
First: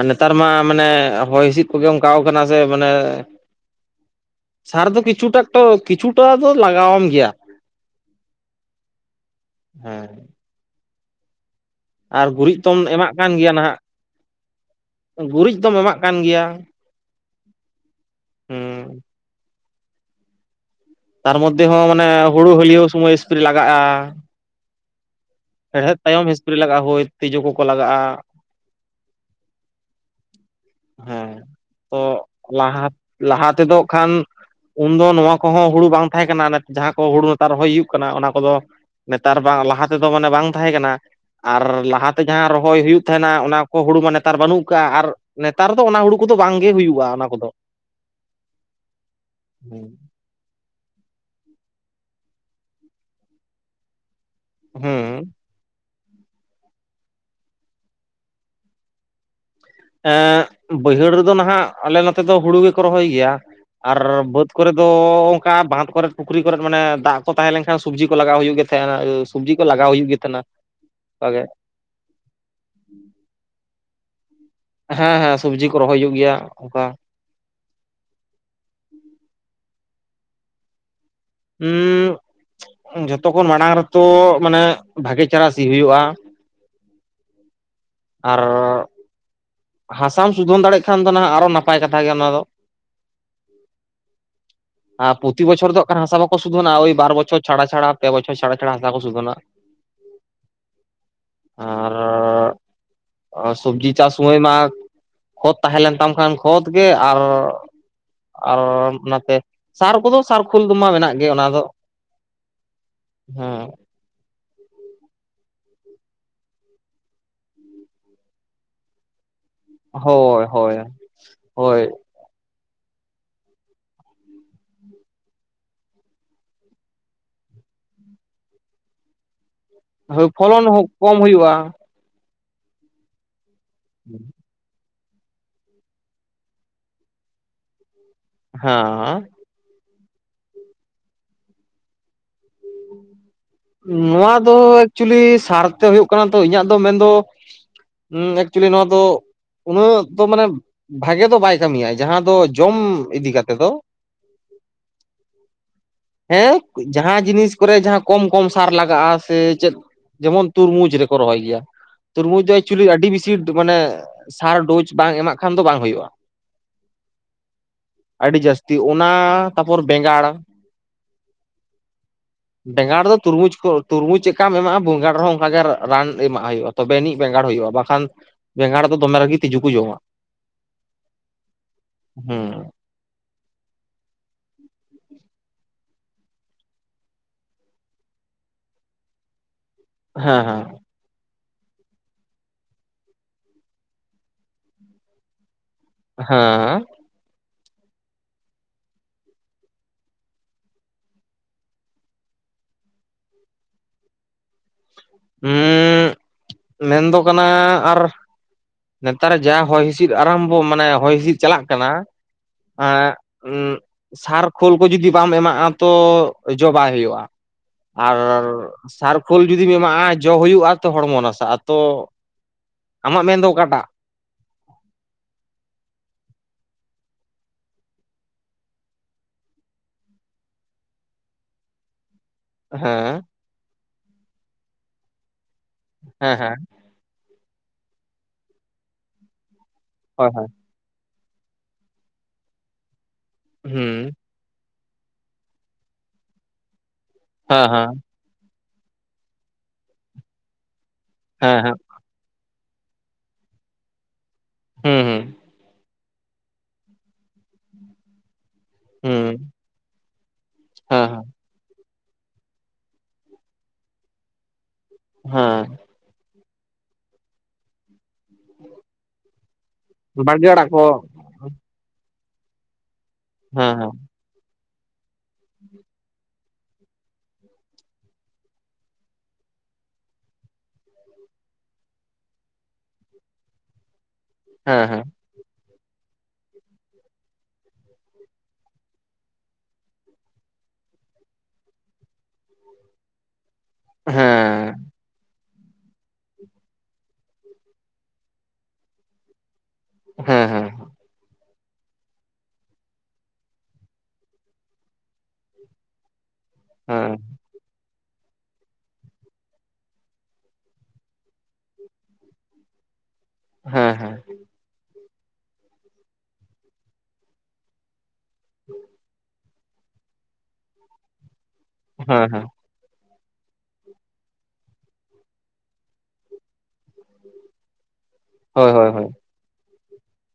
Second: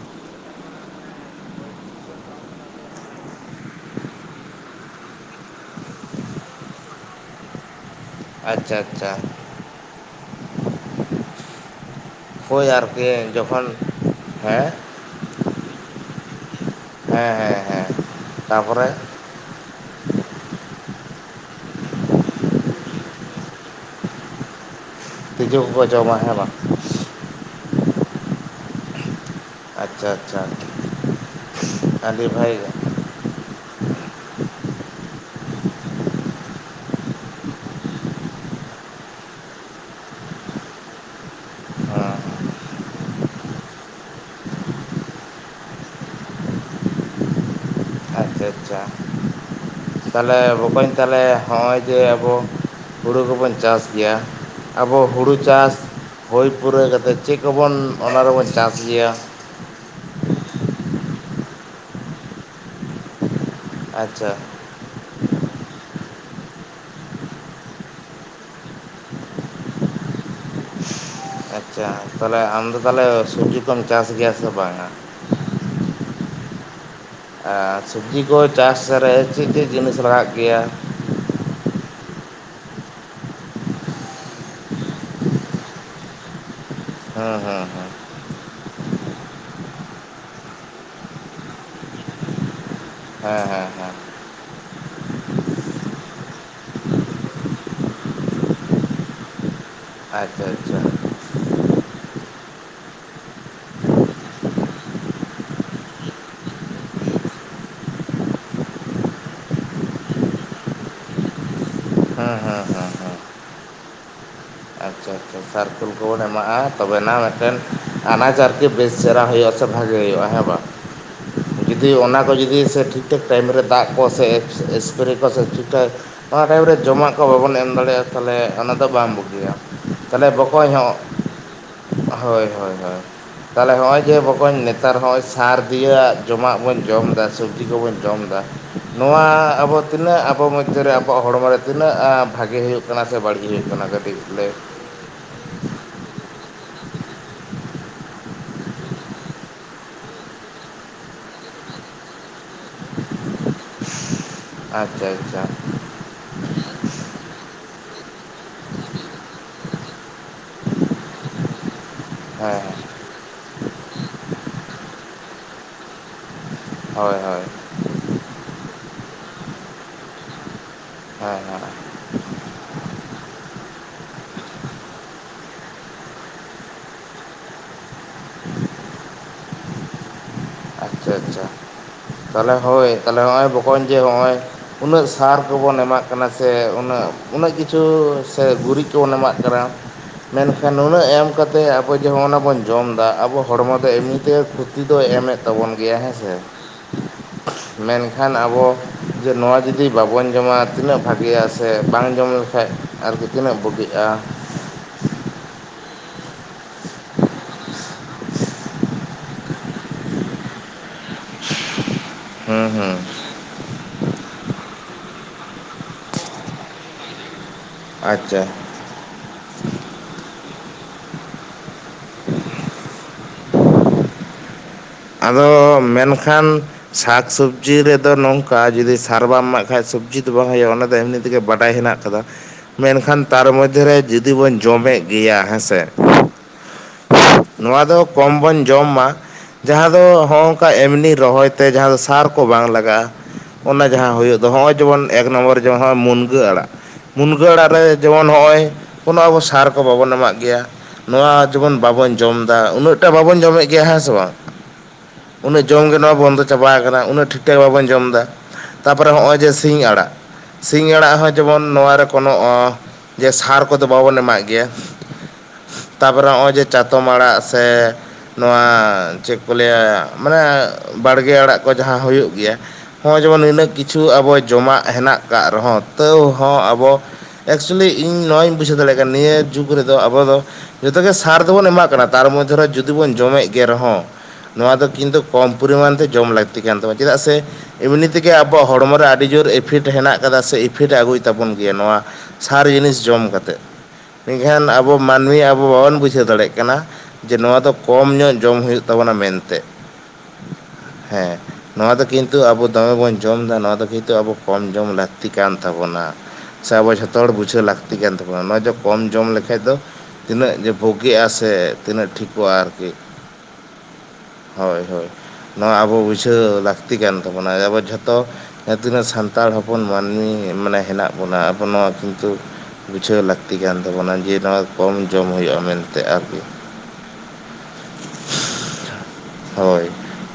ᱟᱨ ᱱᱮᱛᱟᱨ ᱢᱟ ᱢᱟᱱᱮ ᱦᱚᱭ ᱦᱤᱸᱥᱤᱫ ᱠᱚᱜᱮ ᱚᱱᱠᱟᱣ ᱠᱟᱱᱟ ᱥᱮ ᱢᱟᱱᱮ ᱥᱟᱨ ᱫᱚ ᱠᱤᱪᱷᱩᱴᱟᱠ ᱛᱚ ᱠᱤᱪᱷᱩᱴᱟ ᱫᱚ ᱞᱟᱜᱟᱣᱟᱢ ᱜᱮᱭᱟ᱾ ᱟᱪᱪᱷᱟ ᱟᱪᱪᱷᱟ ᱦᱮᱸ ᱟᱨ ᱜᱩᱨᱤᱡ ᱦᱳᱭ ᱛᱚᱢ ᱮᱢᱟᱜ ᱠᱟᱱ ᱟᱨᱠᱤ ᱜᱮᱭᱟ ᱡᱚᱠᱷᱚᱱ ᱦᱮᱸ ᱱᱟᱦᱟᱜ ᱜᱩᱨᱤᱡ ᱫᱚᱢ ᱮᱢᱟᱜ ᱠᱟᱱ ᱜᱮᱭᱟ ᱦᱮᱸ ᱦᱮᱸ ᱦᱩᱸ ᱦᱮᱸ ᱛᱟᱯᱚᱨᱮ ᱛᱟᱨ ᱢᱚᱫᱽᱫᱷᱮ ᱦᱚᱸ ᱢᱟᱱᱮ ᱦᱩᱲᱩ ᱦᱟᱹᱞᱭᱟᱹᱣ ᱥᱚᱢᱚᱭ ᱥᱯᱨᱮ ᱞᱟᱜᱟᱜᱼᱟ ᱛᱤᱡᱩ ᱠᱚᱠᱚ ᱦᱮᱲᱦᱮᱫ ᱡᱚᱢᱟ ᱛᱟᱭᱚᱢ ᱦᱮᱸ ᱵᱟᱝ ᱥᱯᱨᱮ ᱞᱟᱜᱟᱜᱼᱟ ᱦᱳᱭ ᱛᱤᱡᱩ ᱠᱚᱠᱚ ᱞᱟᱜᱟᱜᱼᱟ᱾ ᱟᱪᱪᱷᱟ ᱟᱪᱪᱷᱟ ᱦᱮᱸ ᱛᱚ ᱟᱹᱰᱤ ᱵᱷᱟᱹᱜᱤ ᱞᱟᱦᱟ ᱞᱟᱦᱟ ᱛᱮᱫᱚ ᱠᱷᱟᱱ ᱩᱱᱫᱚ ᱱᱚᱣᱟ ᱠᱚᱦᱚᱸ ᱦᱩᱲᱩ ᱵᱟᱝ ᱛᱟᱦᱮᱸ ᱠᱟᱱᱟ ᱡᱟᱦᱟᱸ ᱠᱚ ᱦᱩᱲᱩ ᱱᱮᱛᱟᱨ ᱨᱚᱦᱚᱭ ᱦᱩᱭᱩᱜ ᱠᱟᱱᱟ ᱚᱱᱟ ᱠᱚᱫᱚ ᱱᱮᱛᱟᱨ ᱵᱟᱝ ᱞᱟᱦᱟ ᱛᱮᱫᱚ ᱢᱟᱱᱮ ᱵᱟᱝ ᱛᱟᱦᱮᱸ ᱠᱟᱱᱟ᱾ ᱟᱨ ᱦᱮᱸ ᱞᱟᱦᱟᱛᱮ ᱡᱟᱦᱟᱸ ᱨᱚᱦᱚᱭ ᱦᱩᱭᱩᱜ ᱛᱟᱦᱮᱱᱟ ᱚᱱᱟ ᱠᱚ ᱦᱩᱲᱩ ᱢᱟ ᱱᱮᱛᱟᱨ ᱵᱟᱹᱱᱩᱜ ᱠᱟᱜᱼᱟ ᱟᱨ ᱱᱮᱛᱟᱨ ᱫᱚ ᱚᱱᱟ ᱦᱩᱲᱩ ᱠᱚ ᱫᱚ ᱵᱟᱝᱜᱮ ᱦᱩᱭᱩᱜᱼᱟ ᱚᱱᱟ ᱠᱚᱫᱚ ᱟᱪᱪᱷᱟ ᱟᱪᱪᱷᱟ ᱛᱟᱦᱞᱮ ᱵᱚᱠᱚᱧ ᱛᱟᱦᱚᱞᱮ ᱦᱚᱸᱜᱼᱚᱭ ᱡᱮ ᱟᱵᱚ ᱦᱩᱲᱩ ᱠᱚᱵᱚᱱ ᱪᱟᱥ ᱜᱮᱭᱟ ᱟᱵᱚ ᱦᱩᱸ ᱦᱩᱲᱩ ᱪᱟᱥ ᱦᱩᱭ ᱯᱩᱨᱟᱹᱣ ᱠᱟᱛᱮᱫ ᱪᱮᱫ ᱠᱚᱵᱚᱱ ᱚᱱᱟ ᱨᱮᱵᱚᱱ ᱪᱟᱥ ᱜᱮᱭᱟ ᱮᱸ ᱵᱟᱹᱭᱦᱟᱹᱲ ᱨᱮᱫᱚ ᱱᱟᱦᱟᱜ ᱟᱞᱮ ᱱᱚᱛᱮ ᱫᱚ ᱦᱩᱲᱩ ᱜᱮᱠᱚ ᱨᱚᱦᱚᱭ ᱜᱮᱭᱟ ᱟᱨ ᱟᱪᱪᱷᱟ ᱵᱟᱹᱫᱽ ᱠᱚᱨᱮ ᱫᱚ ᱚᱱᱠᱟ ᱵᱟᱸᱫ ᱠᱚᱨᱮ ᱯᱩᱠᱷᱨᱤ ᱠᱚᱨᱮᱮᱫ ᱢᱟᱱᱮ ᱫᱟᱜ ᱠᱚ ᱛᱟᱦᱮᱸ ᱞᱮᱱᱠᱷᱟᱱ ᱥᱚᱵᱽᱡᱤ ᱠᱚ ᱞᱟᱜᱟᱣ ᱦᱩᱭᱩᱜ ᱜᱮ ᱛᱟᱦᱮᱸᱱᱟ ᱥᱚᱵᱽᱡᱤ ᱠᱚ ᱞᱟᱜᱟᱣ ᱦᱩᱭᱩᱜ ᱜᱮ ᱛᱟᱦᱮᱸᱱᱟ ᱚᱱᱠᱟᱜᱮ ᱟᱪᱪᱷᱟ ᱛᱟᱦᱚᱞᱮ ᱟᱢ ᱫᱚ ᱛᱟᱦᱚᱞᱮ ᱥᱚᱵᱡᱤ ᱠᱚᱢ ᱪᱟᱥ ᱜᱮᱭᱟ? ᱥᱮ ᱵᱟᱝᱟ ᱦᱮᱸ ᱦᱮᱸ ᱥᱚᱵᱡᱤ ᱠᱚ ᱨᱚᱦᱚᱭ ᱦᱩᱭᱩᱜ ᱜᱮᱭᱟ ᱚᱱᱠᱟ ᱟᱨ ᱥᱚᱵᱡᱤ ᱠᱚ ᱪᱟᱥ ᱨᱮ ᱪᱮᱫ ᱪᱮᱫ ᱡᱤᱱᱤᱥ ᱞᱟᱜᱟᱜ ᱜᱮᱭᱟ? ᱦᱩᱸ ᱡᱷᱚᱛᱚᱠᱷᱚᱱ ᱢᱟᱲᱟᱝ ᱨᱮᱛᱚ ᱢᱟᱱᱮ ᱵᱷᱟᱹᱜᱮ ᱪᱮᱦᱮᱨᱟ ᱥᱤ ᱦᱩᱭᱩᱜᱼᱟ ᱦᱮᱸ ᱦᱮᱸ ᱦᱮᱸ ᱟᱨ ᱦᱟᱥᱟᱢ ᱥᱩᱫᱷᱚᱱ ᱫᱟᱲᱮᱜ ᱠᱷᱟᱱ ᱫᱚ ᱱᱟᱦᱟᱜ ᱟᱨᱦᱚ ᱱᱟᱯᱟᱭ ᱠᱟᱛᱷᱟ ᱜᱮ ᱚᱱᱟ ᱫᱚ ᱦᱮᱸ ᱦᱮᱸ ᱦᱮᱸ *unintelligible* ᱟᱨ ᱯᱨᱚᱛᱤ ᱵᱚᱪᱷᱚᱨ ᱫᱚ ᱚᱠᱟᱨᱮ ᱦᱚ ᱦᱟᱥᱟ ᱵᱟᱠᱚ ᱥᱩᱫᱷᱚᱱᱟ ᱳᱭ ᱵᱟᱨ ᱵᱚᱪᱷᱚᱨ ᱪᱷᱟᱰᱟ ᱪᱷᱟᱰᱟ ᱯᱮ ᱵᱚᱪᱷᱚᱨ ᱪᱷᱟᱰᱟ ᱪᱷᱟᱰᱟ ᱦᱟᱥᱟ ᱠᱚ ᱥᱩᱫᱷᱚᱱᱟ ᱟᱪᱪᱷᱟ ᱟᱪᱪᱷᱟ *unintelligible* ᱟᱨ ᱥᱚᱵᱽᱡᱤ ᱪᱟᱥ ᱥᱚᱢᱚᱭ ᱢᱟ ᱠᱷᱚᱛ ᱛᱟᱦᱮᱸ ᱞᱮᱱ ᱛᱟᱢ ᱠᱷᱟᱱ ᱠᱷᱚᱛ ᱜᱮ ᱟᱨ ᱟᱨ ᱚᱱᱟᱛᱮ ᱥᱟᱨ ᱠᱚᱫᱚ ᱥᱟᱨ ᱠᱷᱳᱞ ᱠᱚᱢᱟ ᱢᱮᱱᱟᱜ ᱜᱮ ᱚᱱᱟ ᱫᱚ ᱦᱮᱸ ᱦᱮᱸ ᱦᱮᱸ ᱦᱮᱸ ᱥᱟᱨᱠᱮᱞ ᱠᱚᱵᱚᱱ ᱮᱢᱟᱜᱼᱟ ᱛᱚᱵᱮᱱᱟ ᱢᱤᱫᱴᱮᱱ ᱟᱱᱟᱡ ᱟᱨᱠᱤ ᱵᱮᱥ ᱪᱮᱦᱨᱟ ᱦᱩᱭᱩᱜᱼᱟ ᱵᱷᱟᱜᱮ ᱦᱩᱭᱩᱜᱼᱟ ᱦᱮᱸ ᱦᱳᱭ ᱵᱟᱝ ᱦᱳᱭ ᱦᱳᱭ ᱡᱩᱫᱤ ᱚᱱᱟ ᱠᱚ ᱡᱩᱫᱤ ᱥᱮ ᱴᱷᱤᱠ ᱴᱷᱟᱠ ᱴᱟᱭᱤᱢ ᱨᱮ ᱫᱟᱜ ᱠᱚ ᱥᱮ ᱮᱥᱯᱨᱮ ᱠᱚ ᱥᱮ ᱴᱷᱤᱠ ᱴᱷᱟᱠ ᱚᱱᱟ ᱴᱟᱭᱤᱢ ᱨᱮ ᱡᱚᱢᱟᱜ ᱠᱚ ᱵᱚᱱ ᱮᱢ ᱫᱟᱲᱮᱭᱟᱜᱼᱟ ᱛᱟᱦᱚᱞᱮ ᱚᱱᱟ ᱫᱚ ᱵᱟᱝ ᱵᱩᱜᱤᱭᱟ ᱦᱳᱭ ᱛᱟᱦᱚᱞᱮ ᱯᱷᱚᱞᱚᱱ ᱵᱚᱠᱚᱭ ᱦᱚᱸ ᱠᱚᱢ ᱦᱩᱭᱩᱜᱼᱟ ᱦᱳᱭ ᱦᱳᱭ ᱦᱳᱭ ᱛᱟᱦᱚᱞᱮ ᱦᱚᱜᱼᱚᱭ ᱡᱮ ᱵᱚᱠᱚᱧ ᱱᱮᱛᱟᱨ ᱦᱚᱸᱜᱼᱚᱭ ᱥᱟᱨ ᱫᱤᱭᱟᱹᱣᱟᱜ ᱡᱚᱢᱟᱜ ᱵᱚᱱ ᱡᱚᱢ ᱫᱟ ᱥᱚᱵᱽᱡᱤ ᱠᱚᱵᱚᱱ ᱡᱚᱢ ᱫᱟ ᱦᱮᱸ ᱱᱚᱣᱟ ᱟᱵᱚ ᱛᱤᱱᱟᱹᱜ ᱟᱵᱚ ᱢᱚᱫᱽᱫᱷᱟᱨᱟ ᱟᱵᱚᱣᱟᱜ ᱦᱚᱲᱢᱚ ᱨᱮ ᱛᱤᱱᱟᱹᱜ ᱟ ᱵᱷᱟᱜᱮ ᱦᱩᱭᱩᱜ ᱠᱟᱱᱟ ᱥᱮ ᱵᱟᱹᱲᱤᱡ ᱦᱩᱭᱩᱜ ᱠᱟᱱᱟ ᱠᱟᱹᱴᱤᱡ ᱱᱚᱣᱟ ᱞᱟᱹᱭ ᱫᱚ ᱮᱠᱪᱩᱞᱤ ᱥᱟᱨᱛᱮ ᱦᱩᱭᱩᱜ ᱠᱟᱱᱟ ᱛᱚ ᱤᱧᱟᱹᱜ ᱫᱚ ᱢᱮᱱᱫᱚ ᱦᱮᱸ ᱮᱠᱪᱩᱞᱤ ᱱᱚᱣᱟ ᱫᱚ ᱩᱱᱟᱹᱜ ᱫᱚ ᱢᱟᱱᱮ ᱵᱷᱟᱜᱮ ᱫᱚ ᱵᱟᱭ ᱠᱟᱹᱢᱤᱭᱟ ᱡᱟᱦᱟᱸ ᱫᱚ ᱡᱚᱢ ᱤᱫᱤ ᱠᱟᱛᱮ ᱫᱚ ᱟᱪᱪᱷᱟ ᱟᱪᱪᱷᱟ *unintelligible* *inaudible* ᱡᱟᱦᱟᱸ ᱡᱤᱱᱤᱥ ᱠᱚᱨᱮ ᱡᱟᱦᱟᱸ ᱠᱚᱢ ᱠᱚᱢ ᱥᱟᱨ ᱞᱟᱜᱟᱜᱼᱟ ᱥᱮ ᱪᱮᱫ ᱡᱮᱢᱚᱱ ᱛᱩᱨᱢᱩᱡᱽ ᱨᱮᱠᱚ ᱨᱚᱦᱚᱭ ᱜᱮᱭᱟ ᱛᱩᱨᱢᱩᱡᱽ ᱦᱮᱸ ᱮᱠᱪᱩᱞᱤ ᱟᱹᱰᱤ ᱵᱮᱥᱤ ᱢᱟᱱᱮ ᱥᱟᱨ ᱰᱳᱡᱽ ᱵᱟᱝ ᱮᱢᱟᱜ ᱠᱷᱟᱱ ᱫᱚ ᱵᱟᱝ ᱦᱳᱭᱳᱜᱼᱟ ᱦᱳᱭ ᱦᱳᱭ *unintelligible* ᱟᱹᱰᱤ ᱡᱟᱹᱥᱛᱤ ᱚᱱᱟ ᱛᱟᱯᱚᱨ ᱵᱮᱸᱜᱟᱲ ᱦᱮᱸ ᱦᱮᱸ ᱵᱮᱸᱜᱟᱲ ᱫᱚ ᱛᱩᱨᱢᱩᱡᱽ ᱠᱚ ᱛᱩᱨᱢᱩᱡᱽ ᱪᱮᱜᱠᱟᱢ ᱮᱢᱟᱜᱼᱟ ᱵᱮᱸᱜᱟᱲ ᱨᱮᱦᱚᱸ ᱚᱱᱠᱟᱜᱮ ᱨᱟᱱ ᱮᱢᱟᱜ ᱦᱩᱭᱩᱜᱼᱟ ᱛᱚᱵᱮ ᱟᱹᱱᱤᱡ ᱵᱮᱸᱜᱟᱲ ᱦᱩᱭᱩᱜᱼᱟ ᱵᱟᱠᱷᱟᱱ ᱵᱮᱸᱜᱟᱲ ᱫᱚ ᱫᱚᱢᱮ ᱨᱟᱜᱤ ᱛᱤᱸᱡᱩ ᱠᱚ ᱡᱚᱢᱟ ᱟᱪᱪᱷᱟ ᱟᱪᱪᱷᱟ ᱛᱟᱦᱟᱞᱮ ᱦᱮᱸ ᱦᱳᱭ ᱛᱟᱦᱟᱞᱮ ᱱᱚᱜ-ᱚᱭ ᱵᱚᱠᱚᱧ ᱡᱮ ᱦᱚᱸᱜ-ᱚᱭ ᱩᱱᱟᱹᱜ ᱥᱟᱨ ᱠᱚᱵᱚᱱ ᱮᱢᱟᱜ ᱠᱟᱱᱟ ᱥᱮ ᱩᱱᱟᱹᱜ ᱩᱱᱟᱹᱜ ᱠᱤᱪᱷᱩ ᱥᱮ ᱜᱩᱨᱤᱡ ᱠᱚᱵᱚᱱ ᱮᱢᱟᱜ ᱠᱟᱱᱟ ᱦᱮᱸ ᱦᱮᱸ ᱢᱮᱱᱠᱷᱟᱱ ᱱᱩᱱᱟᱹᱜ ᱮᱢ ᱠᱟᱛᱮ ᱟᱵᱚ ᱡᱮ ᱚᱱᱮ ᱵᱚᱱ ᱡᱚᱢ ᱫᱟ ᱟᱵᱚ ᱦᱚᱲᱢᱚ ᱨᱮ ᱮᱢᱱᱤ ᱛᱮ ᱠᱷᱚᱛᱤ ᱫᱚᱭ ᱮᱢᱮᱫ ᱛᱟᱵᱚᱱ ᱜᱮᱭᱟ ᱦᱮᱸ ᱥᱮ ᱢᱮᱱᱠᱷᱟᱱ ᱟᱵᱚ ᱡᱮ ᱱᱚᱣᱟ ᱡᱩᱫᱤ ᱵᱟᱵᱚᱱ ᱡᱚᱢᱟ ᱛᱤᱱᱟᱹᱜ ᱵᱷᱟᱜᱮᱭᱟ ᱥᱮ ᱵᱟᱝ ᱡᱚᱢ ᱞᱮᱠᱷᱟᱡ ᱟᱨᱠᱤ ᱛᱤᱱᱟᱹᱜ ᱵᱩᱜᱤᱜᱼᱟ ᱦᱮᱸ ᱢᱮᱱᱫᱚ ᱠᱟᱱᱟ ᱟᱨ ᱱᱮᱛᱟᱨ ᱡᱟ ᱦᱚᱭ ᱦᱤᱸᱥᱤᱫ ᱟᱨᱟᱢᱵᱚ ᱢᱟᱱᱮ ᱦᱚᱭ ᱦᱤᱸᱥᱤᱫ ᱪᱟᱞᱟᱜ ᱠᱟᱱᱟ ᱦᱩᱸ ᱦᱩᱸ ᱟᱨ ᱩᱸ ᱥᱟᱨ ᱠᱷᱳᱞ ᱠᱚ ᱡᱩᱫᱤ ᱵᱟᱢ ᱮᱢᱟᱜᱼᱟ ᱛᱚ ᱡᱚ ᱵᱟᱭ ᱦᱩᱭᱩᱜᱼᱟ ᱟᱨ ᱟᱪᱪᱷᱟ ᱥᱟᱨᱠᱷᱳᱞ ᱡᱩᱫᱤᱢ ᱮᱢᱟᱜᱼᱟ ᱡᱚ ᱦᱩᱭᱩᱜᱼᱟ ᱛᱚ ᱦᱚᱲᱢᱚ ᱱᱟᱥ ᱟ ᱛᱚ ᱟᱢᱟᱜ ᱢᱮᱱᱫᱚ ᱚᱠᱟᱴᱟᱜ ᱟᱫᱚ ᱢᱮᱱᱠᱷᱟᱱ ᱥᱟᱠ ᱥᱚᱵᱽᱡᱤ ᱨᱮᱫᱚ ᱱᱚᱝᱠᱟ ᱡᱩᱫᱤ ᱥᱟᱨᱵᱟᱢ ᱮᱢᱟᱜ ᱠᱷᱟᱡ ᱥᱚᱵᱽᱡᱤ ᱫᱚ ᱵᱟᱝ ᱦᱩᱭᱩᱜᱼᱟ ᱚᱱᱟ ᱫᱚ ᱮᱢᱱᱤ ᱛᱮᱜᱮ ᱵᱟᱰᱟᱭ ᱦᱮᱱᱟᱜ ᱠᱟᱫᱟ ᱢᱮᱱᱠᱷᱟᱱ ᱦᱮᱸ ᱛᱟᱨ ᱢᱚᱫᱽᱫᱷᱮᱨᱮ ᱡᱩᱫᱤ ᱵᱚᱱ ᱡᱚᱢᱮᱫ ᱜᱮᱭᱟ ᱦᱮᱸᱥᱮ ᱦᱮᱸ ᱦᱮᱸ ᱱᱚᱣᱟ ᱫᱚ ᱠᱚᱢ ᱵᱚᱱ ᱡᱚᱢ ᱢᱟ ᱡᱟᱦᱟᱸ ᱫᱚ ᱦᱳᱭ ᱦᱳᱭ ᱦᱚᱸᱜ ᱱᱚᱝᱠᱟ ᱮᱢᱱᱤ ᱨᱚᱦᱚᱭ ᱛᱮ ᱡᱟᱦᱟᱸ ᱫᱚ ᱥᱟᱨ ᱠᱚ ᱵᱟᱝ ᱞᱟᱜᱟᱜᱼᱟ ᱚᱱᱟ ᱡᱟᱦᱟᱸ ᱦᱩᱸ ᱦᱩᱭᱩᱜ ᱫᱚ ᱦᱚᱸᱜᱼᱚᱭ ᱡᱮᱢᱚᱱ ᱮᱠ ᱱᱚᱢᱵᱚᱨ ᱡᱮᱢᱚᱱ ᱢᱩᱱᱜᱟᱹ ᱟᱲᱟᱜ ᱢᱩᱱᱜᱟᱹ ᱦᱮᱸ ᱟᱲᱟᱜ ᱨᱮ ᱦᱮᱸ ᱡᱮᱢᱚᱱ ᱱᱚᱜᱼᱚᱭ ᱠᱳᱱᱳ ᱟᱵᱚ ᱥᱟᱨ ᱠᱚ ᱵᱟᱵᱚᱱ ᱮᱢᱟᱜ ᱜᱮᱭᱟ ᱱᱚᱣᱟ ᱦᱮᱸ ᱦᱮᱸ ᱡᱮᱢᱚᱱ ᱵᱟᱵᱚᱱ ᱡᱚᱢ ᱩᱱᱟᱹᱜ ᱴᱟ ᱵᱟᱵᱚᱱ ᱡᱚᱢᱮᱫ ᱜᱮᱭᱟ ᱦᱮᱸ ᱵᱟᱝ ᱦᱩᱸ ᱦᱩᱸ ᱩᱱᱟᱹᱜ ᱡᱚᱢ ᱵᱚᱱᱫᱚ ᱪᱟᱵᱟ ᱟᱠᱟᱱᱟ ᱩᱱᱟᱹᱜ ᱴᱷᱤᱠ ᱴᱷᱟᱠ ᱵᱟᱵᱚᱱ ᱡᱚᱢ ᱮᱫᱟ ᱛᱟᱯᱚᱨᱮ ᱦᱚᱸᱜᱼᱚᱭ ᱡᱮ ᱦᱩᱸ ᱥᱤᱧ ᱟᱲᱟᱜ ᱥᱤᱧ ᱦᱮᱸ ᱟᱲᱟᱜ ᱦᱮᱸ ᱦᱚᱸ ᱡᱮᱢᱚᱱ ᱱᱚᱣᱟ ᱨᱮ ᱠᱚᱱᱳ ᱡᱮ ᱥᱟᱨ ᱠᱚᱫᱚ ᱵᱟᱵᱚᱱ ᱮᱢᱟᱜ ᱜᱮᱭᱟ ᱦᱮᱸ ᱛᱟᱯᱚᱨᱮ ᱱᱚᱜᱼᱚᱭ ᱡᱮ ᱪᱟᱛᱚᱢ ᱟᱲᱟᱜ ᱥᱮ ᱱᱚᱣᱟ ᱪᱮᱫ ᱠᱚ ᱞᱟᱹᱭᱟ ᱵᱟᱲᱜᱮ ᱢᱟᱱᱮ ᱟᱲᱟᱜ ᱠᱚ ᱵᱟᱲᱜᱮ ᱟᱲᱟᱜ ᱠᱚ ᱡᱟᱦᱟᱸ ᱦᱩᱭᱩᱜ ᱜᱮᱭᱟ ᱦᱚᱸᱜᱼ ᱡᱮᱢᱚᱱ ᱦᱮᱸ ᱱᱤᱱᱟᱹᱜ ᱦᱮᱸ ᱠᱤᱪᱷᱩ ᱟᱵᱚ ᱡᱚᱢᱟᱜ ᱦᱮᱱᱟᱜ ᱟᱠᱟᱫ ᱨᱮᱦᱚᱸ ᱛᱟᱹᱣ ᱦᱚᱸ ᱟᱵᱚ ᱮᱠᱪᱩᱭᱮᱞᱤ ᱤᱧ ᱱᱚᱣᱟᱧ ᱵᱩᱡᱷᱟᱹᱣ ᱫᱟᱲᱮᱭᱟᱜ ᱠᱟᱱᱟ ᱱᱤᱭᱟᱹ ᱡᱩᱜᱽ ᱨᱮᱫᱚ ᱟᱵᱚ ᱫᱚ ᱡᱚᱛᱚᱜᱮ ᱥᱟᱨ ᱫᱚᱵᱚᱱ ᱮᱢᱟᱜ ᱠᱟᱱᱟ ᱛᱟᱨ ᱢᱚᱫᱽᱫᱷᱮ ᱨᱮ ᱡᱩᱫᱤ ᱵᱚᱱ ᱡᱚᱢᱮᱫ ᱜᱮ ᱨᱮᱦᱚᱸ ᱱᱚᱣᱟ ᱦᱮᱸ ᱫᱚ ᱦᱮᱸ ᱠᱤᱱᱛᱩ ᱠᱚᱢ ᱯᱚᱨᱤᱢᱟᱱ ᱛᱮ ᱡᱚᱢ ᱞᱟᱹᱠᱛᱤ ᱠᱟᱱ ᱛᱟᱵᱱᱟ ᱪᱮᱫᱟᱜ ᱥᱮ ᱮᱢᱱᱤ ᱛᱮᱜᱮ ᱟᱵᱚᱣᱟᱜ ᱦᱚᱲᱢᱚ ᱨᱮ ᱟᱹᱰᱤ ᱡᱳᱨ ᱤᱯᱷᱷᱤᱴ ᱦᱮᱱᱟᱜ ᱟᱠᱟᱫᱟ ᱥᱮ ᱤᱯᱷᱷᱤᱴ ᱟᱹᱜᱩ ᱛᱟᱵᱚᱱ ᱜᱮᱭᱟ ᱱᱚᱣᱟ ᱥᱟᱨ ᱡᱤᱱᱤᱥ ᱡᱚᱢ ᱠᱟᱛᱮ ᱢᱮᱱᱠᱷᱟᱱ ᱦᱮᱸ ᱟᱵᱚ ᱢᱟᱹᱱᱢᱤ ᱟᱵᱚ ᱵᱟᱵᱚᱱ ᱵᱩᱡᱷᱟᱹᱣ ᱫᱟᱲᱮᱭᱟᱜ ᱠᱟᱱᱟ ᱡᱮ ᱱᱚᱣᱟ ᱫᱚ ᱠᱚᱢ ᱧᱚᱜ ᱡᱚᱢ ᱦᱩᱭᱩᱜ ᱛᱟᱵᱚᱱᱟ ᱢᱮᱱᱛᱮ ᱦᱮᱸ ᱦᱮᱸ ᱦᱮᱸ ᱦᱮᱸ ᱱᱚᱣᱟ ᱫᱚ ᱠᱤᱱᱛᱩ ᱟᱵᱚ ᱫᱚᱢᱮ ᱵᱚᱱ ᱡᱚᱢ ᱮᱫᱟ ᱱᱚᱣᱟ ᱫᱚ ᱠᱤᱱᱛᱩ ᱟᱵ ᱠᱚᱢ ᱡᱚᱢ ᱞᱟᱹᱠᱛᱤ ᱠᱟᱱ ᱛᱟᱵᱳᱱᱟ ᱥᱮ ᱟᱵᱚ ᱡᱷᱚᱛᱚ ᱦᱚᱲ ᱵᱩᱡᱷᱟᱹᱣ ᱞᱟᱹᱠᱛᱤ ᱠᱟᱱ ᱛᱟᱵᱚᱱᱟ ᱱᱚᱶᱟ ᱫᱚ ᱠᱚᱢ ᱡᱚᱢ ᱞᱮᱠᱟᱡ ᱫᱚ ᱛᱤᱱᱟᱹᱜ ᱡᱮ ᱵᱩᱜᱤᱜᱼᱟ ᱥᱮ ᱛᱤᱱᱟᱹᱜ ᱴᱷᱤᱠᱚᱜᱼᱟ ᱟᱨᱠᱤ ᱦᱮᱸ ᱦᱮᱸ ᱦᱳᱭ ᱦᱳᱭ ᱱᱚᱣᱟ ᱟᱵᱚ ᱵᱩᱡᱷᱟᱹᱣ ᱞᱟᱹᱠᱛᱤ ᱠᱟᱱ ᱛᱟᱵᱳᱱᱟ ᱟ ᱡᱷᱚᱛᱚ ᱡᱟᱦᱟᱸ ᱛᱤᱱᱟᱹᱜ ᱥᱟᱱᱛᱟᱲ ᱦᱚᱯᱚᱱ ᱟ ᱢᱟᱹᱱᱢᱤ ᱢᱟᱱᱮ ᱦᱮᱱᱟᱜ ᱵᱚᱱᱟ ᱟᱵᱚ ᱱᱚᱣᱟ ᱦᱮᱸ ᱠᱤᱱᱛᱩ ᱦᱮᱸ ᱤᱪᱷᱟᱹᱣ ᱞᱟᱹᱠᱛᱤ ᱠᱟᱱ ᱛᱟᱵᱚᱱᱟ ᱡᱮ ᱱᱚᱣᱟ ᱠᱚᱢ ᱡᱚᱢ ᱦᱩᱭᱩᱜᱼᱟ ᱢᱮᱱᱛᱮ ᱟᱨᱠᱤ ᱦᱳᱭ ᱦᱳᱭ ᱦᱳᱭ ᱦᱳᱭ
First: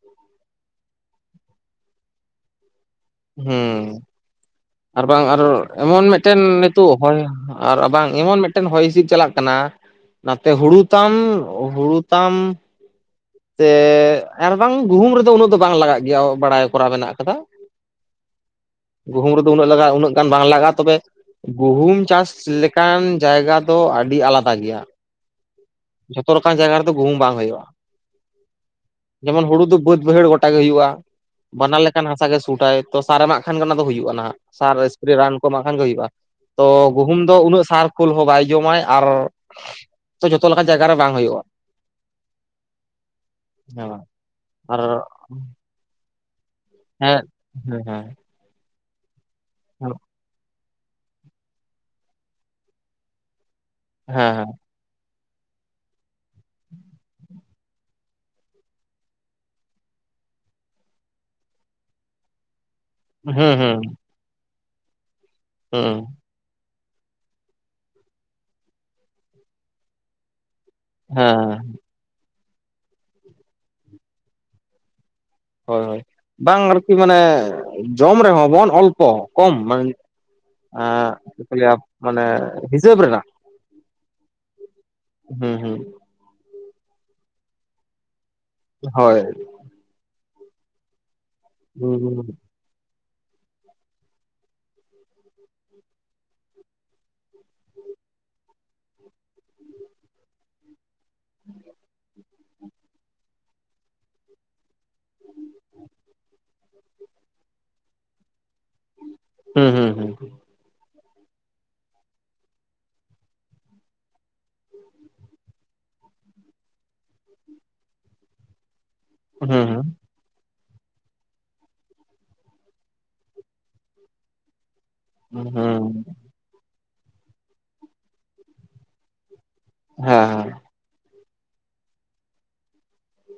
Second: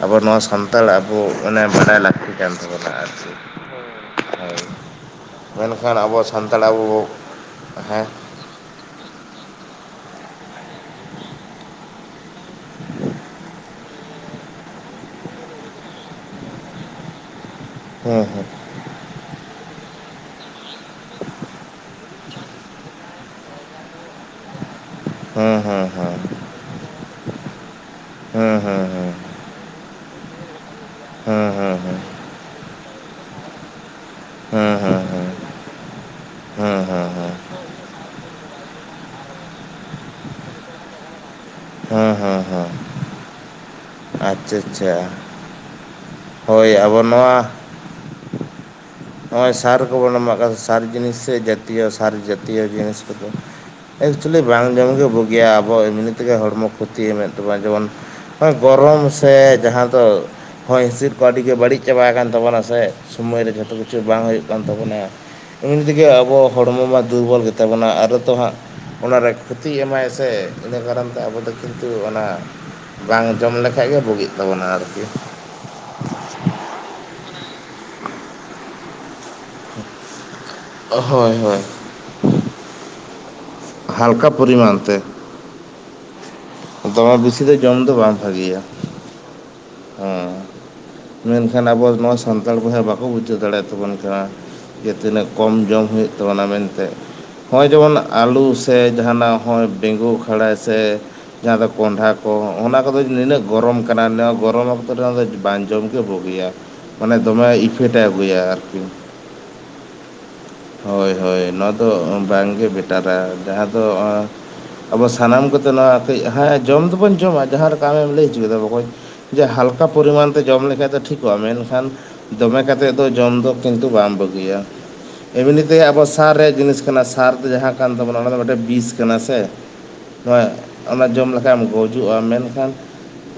ᱟᱵᱚ ᱱᱚᱣᱟ ᱥᱟᱱᱛᱟᱲ ᱟᱵᱚ ᱵᱟᱰᱟᱭ ᱞᱟᱹᱠᱛᱤ ᱠᱟᱱ ᱛᱟᱵᱚᱱᱟ ᱦᱩᱸ *unintelligible* ᱟᱨ ᱵᱟᱝ ᱢᱮᱱᱠᱷᱟᱱ ᱮᱢᱚᱱ ᱟᱵᱚ ᱢᱤᱫᱴᱮᱱ ᱥᱟᱱᱛᱟᱲ ᱟᱵᱚ ᱱᱤᱛᱚᱜ ᱵᱚ ᱦᱚᱸ ᱟᱨ ᱦᱮᱸ ᱵᱟᱝ ᱮᱢᱚᱱ ᱢᱤᱫᱴᱮᱱ ᱦᱚᱭ ᱦᱤᱸᱥᱤᱫ ᱪᱟᱞᱟᱜ ᱠᱟᱱᱟ ᱱᱟᱛᱮ ᱦᱩᱲᱩ ᱛᱟᱢ ᱦᱩᱲᱩ ᱛᱟᱢ ᱛᱮ ᱟᱨ ᱵᱟᱝ ᱜᱩᱦᱩᱢ ᱨᱮᱫᱚ ᱩᱱᱟᱹᱜ ᱫᱚ ᱵᱟᱝ ᱞᱟᱜᱟᱜ ᱜᱮᱭᱟ ᱵᱟᱲᱟᱭ ᱠᱚᱨᱟᱣ ᱢᱮᱱᱟᱜ ᱠᱟᱫᱟ ᱦᱮᱸ ᱦᱮᱸ ᱩᱱᱟᱹᱜ ᱜᱟᱱ ᱵᱟᱝ ᱞᱟᱜᱟᱜᱼᱟ ᱛᱚᱵᱮ ᱜᱩᱦᱩᱢ ᱪᱟᱥ ᱞᱮᱠᱟᱱ ᱡᱟᱭᱜᱟ ᱫᱚ ᱟᱹᱰᱤ ᱟᱹᱰᱤ ᱟᱞᱟᱫᱟ ᱜᱮᱭᱟ ᱦᱮᱸ ᱦᱮᱸ ᱦᱮᱸ ᱡᱷᱚᱛᱚ ᱞᱮᱠᱟᱱ ᱡᱟᱭᱜᱟ ᱨᱮᱫᱚ ᱜᱩᱦᱩᱢ ᱵᱟᱝ ᱦᱩᱭᱩᱜᱼᱟ ᱦᱮᱸ ᱦᱮᱸ ᱦᱮᱸ ᱡᱮᱢᱚᱱ ᱦᱩᱲᱩᱫ ᱵᱟᱹᱫ ᱵᱟᱭᱦᱟᱹᱲ ᱜᱚᱴᱟ ᱜᱚᱴᱟ ᱜᱮ ᱦᱩᱭᱩᱜᱼᱟ ᱦᱮᱸ ᱦᱮᱸ ᱵᱟᱱᱟᱨ ᱞᱮᱠᱟᱱ ᱦᱮᱸ ᱦᱟᱥᱟ ᱜᱮ ᱥᱩᱴᱟᱭ ᱛᱚ ᱥᱟᱨᱮ ᱮᱢᱟᱜ ᱠᱷᱟᱱ ᱜᱮ ᱚᱱᱟ ᱫᱚ ᱦᱩᱭᱩᱜᱼᱟ ᱱᱟᱦᱟᱜ ᱥᱟᱨ ᱦᱮᱸ ᱦᱮᱸ ᱦᱮᱸ ᱮᱥᱯᱨᱮ ᱨᱟᱱ ᱠᱚ ᱦᱮᱸ ᱮᱢᱟᱜ ᱠᱷᱟᱱ ᱜᱮ ᱦᱩᱭᱩᱜᱼᱟ ᱛᱚ ᱦᱮᱸ ᱜᱩᱦᱩᱢ ᱫᱚ ᱩᱱᱟᱹᱜ ᱥᱟᱨ ᱠᱳᱞ ᱦᱚᱸ ᱵᱟᱭ ᱡᱚᱢᱟ ᱟᱨ ᱛᱚ ᱡᱚᱛᱚ ᱞᱮᱠᱟᱱ ᱡᱟᱭᱜᱟ ᱨᱮ ᱵᱟᱝ ᱦᱩᱭᱩᱜᱼᱟ ᱦᱮᱸ ᱦᱮᱸ ᱦᱮᱸ ᱦᱮᱸ ᱵᱟᱝ ᱟᱪᱪᱷᱟ ᱟᱨ ᱟᱪᱪᱷᱟ ᱦᱳᱭ ᱟᱵᱚ ᱦᱮᱸ ᱱᱚᱣᱟ ᱦᱮᱸ ᱦᱮᱸ ᱱᱚᱜᱼᱚᱸᱚᱭ ᱥᱟᱨ ᱠᱚᱵᱚᱱ ᱮᱢᱟᱜ ᱠᱟᱱ ᱥᱟᱨ ᱡᱤᱱᱤᱥ ᱥᱮ ᱡᱟᱹᱛᱤᱭᱚ ᱥᱟᱨ ᱡᱟᱛᱤᱭᱚ ᱡᱤᱱᱤᱥ ᱠᱚᱫᱚ ᱦᱮᱸ ᱮᱠᱪᱩᱞᱮᱞᱤ ᱵᱟᱝ ᱡᱚᱢᱜᱮ ᱵᱩᱜᱤᱭᱟ ᱟᱵᱚ ᱮᱢᱱᱤ ᱛᱮᱜᱮ ᱦᱚᱲᱢᱚ ᱠᱷᱚᱛᱤᱭ ᱮᱢᱮᱫ ᱛᱟᱵᱚᱱᱟ ᱡᱮᱢᱚᱱ ᱜᱚᱨᱚᱢ ᱥᱮ ᱡᱟᱦᱟᱸ ᱫᱚ ᱦᱚᱭ ᱦᱤᱸᱥᱤᱫ ᱠᱚ ᱟᱹᱰᱤ ᱜᱮ ᱵᱟᱹᱲᱤᱡ ᱪᱟᱵᱟ ᱟᱠᱟᱱ ᱛᱟᱵᱚᱱᱟ ᱥᱮ ᱥᱚᱢᱚᱭ ᱨᱮ ᱦᱮᱸ ᱡᱷᱚᱛᱚ ᱦᱮᱸ ᱠᱤᱪᱷᱩ ᱵᱟᱝ ᱦᱩᱭᱩᱜ ᱛᱟᱵᱚᱱᱟ ᱮᱢ ᱦᱮᱸ ᱛᱮᱜᱮ ᱟᱵᱚ ᱦᱚᱲ ᱦᱚᱲᱢᱚ ᱢᱟ ᱫᱩᱨᱵᱚᱞ ᱜᱮᱛᱟᱵᱚᱱᱟ ᱟᱨ ᱛᱚ ᱦᱟᱸᱜ ᱚᱱᱟᱨᱮ ᱠᱷᱚᱛᱤᱭ ᱮᱢᱟᱭ ᱥᱮ ᱤᱱᱟᱹ ᱠᱟᱨᱚᱱ ᱛᱮ ᱟᱵᱚ ᱦᱮᱸ ᱫᱚ ᱠᱤᱱᱛᱩ ᱚᱱᱟ ᱵᱟᱝ ᱡᱚᱢ ᱞᱮᱠᱷᱟᱡ ᱜᱮ ᱵᱩᱜᱤᱜ ᱛᱟᱵᱚᱱᱟ ᱟᱨᱠᱤ ᱦᱳᱭ ᱦᱳᱭ ᱵᱟᱝ ᱟᱨᱠᱤ ᱢᱟᱱᱮ ᱡᱚᱢ ᱨᱮᱦᱚᱸ ᱵᱚᱱ ᱚᱞᱯᱚ ᱠᱚᱢ ᱢᱟᱱᱮ ᱦᱳᱭ ᱦᱳᱭ ᱢᱟᱱᱮ ᱦᱤᱥᱟᱹᱵ ᱨᱮᱱᱟᱜ ᱦᱟᱞᱠᱟ ᱯᱚᱨᱤᱢᱟᱱ ᱛᱮ ᱦᱮᱸ ᱦᱮᱸ ᱫᱚᱢᱮ ᱵᱮᱥᱤ ᱫᱚ ᱡᱚᱢ ᱫᱚ ᱵᱟᱝ ᱵᱷᱟᱜᱮᱭᱟ ᱦᱳᱭ ᱦᱮᱸ ᱢᱮᱱᱠᱷᱟᱱ ᱟᱵᱚ ᱦᱩᱸ ᱱᱚᱣᱟ ᱦᱩᱸ ᱥᱟᱱᱛᱟᱲ ᱵᱚᱭᱦᱟ ᱵᱟᱝ ᱵᱟᱠᱚ ᱵᱩᱡᱷᱟᱹᱣ ᱫᱟᱲᱮᱭᱟ ᱛᱟᱵᱚᱱ ᱠᱟᱱᱟ ᱡᱮ ᱛᱤᱱᱟᱹᱜ ᱠᱚᱢ ᱡᱚᱢ ᱦᱩᱭᱩᱜ ᱛᱟᱵᱚᱱᱟ ᱢᱮᱱᱛᱮ ᱱᱚᱸᱜᱼᱚᱭ ᱡᱮᱢᱚᱱ ᱟᱹᱞᱩ ᱥᱮ ᱡᱟᱦᱟᱱᱟᱜ ᱱᱚᱸᱜᱼᱚᱭ ᱵᱮᱸᱜᱩ ᱠᱷᱟᱲᱟ ᱥᱮ ᱡᱟᱦᱟᱸ ᱫᱚ ᱠᱚᱸᱰᱷᱟ ᱠᱚ ᱚᱱᱟ ᱠᱚᱫᱚ ᱱᱤᱱᱟᱹᱜ ᱜᱚᱨᱚᱢ ᱠᱟᱱᱟ ᱜᱚᱨᱚᱢ ᱚᱠᱛᱚ ᱨᱮ ᱫᱚ ᱵᱟᱝ ᱡᱚᱢᱜᱮ ᱵᱩᱜᱩᱭᱟ ᱢᱟᱱᱮ ᱫᱚᱢᱮ ᱤᱯᱷᱮᱠᱴᱮ ᱟᱹᱜᱩᱭᱟ ᱟᱨᱠᱤ ᱦᱩᱸ ᱦᱩᱸ ᱦᱮᱸ ᱦᱳᱭ ᱦᱳᱭ ᱱᱚᱣᱟ ᱫᱚ ᱵᱟᱝᱜᱮ ᱵᱮᱴᱟᱨᱟ ᱡᱟᱦᱟᱸ ᱫᱚ ᱟᱵᱚ ᱥᱟᱱᱟᱢ ᱠᱚᱛᱮ ᱱᱚᱣᱟ ᱠᱟᱹᱡ ᱡᱚᱢ ᱫᱚᱵᱚᱱ ᱡᱚᱢᱟ ᱡᱟᱦᱟᱸ ᱞᱮᱠᱟ ᱟᱢᱮᱢ ᱞᱟᱹᱭ ᱫᱚ ᱠᱮᱫᱟ ᱵᱚᱠᱚᱧ ᱡᱮ ᱦᱩᱸ ᱦᱟᱞᱠᱟ ᱯᱚᱨᱤᱢᱟᱱ ᱛᱮ ᱡᱚᱢ ᱞᱮᱠᱷᱟᱡ ᱫᱚ ᱴᱷᱤᱠᱚᱜᱼᱟ ᱢᱮᱱᱠᱷᱟᱱ ᱫᱚᱢᱮ ᱠᱟᱛᱮᱫ ᱫᱚ ᱡᱚᱢ ᱫᱚ ᱠᱤᱱᱛᱩ ᱵᱟᱝ ᱵᱟᱹᱜᱤᱭᱟ ᱦᱩᱸ ᱮᱢᱱᱤ ᱛᱮ ᱦᱩᱸ ᱟᱵᱚ ᱥᱟᱨ ᱨᱮᱭᱟᱜ ᱡᱤᱱᱤᱥ ᱠᱟᱱᱟ ᱥᱟᱨ ᱫᱚ ᱡᱟᱦᱟᱸ ᱠᱟᱱ ᱛᱟᱵᱚᱱᱟ ᱚᱱᱟ ᱫᱚ ᱢᱤᱫᱴᱮᱱ ᱵᱤᱥ ᱠᱟᱱᱟ ᱥᱮ ᱦᱮᱸ ᱚᱱᱟ ᱡᱚᱢ ᱞᱮᱠᱷ ᱜᱩᱡᱩᱜᱼᱟ ᱢᱮᱱᱠᱷᱟᱱ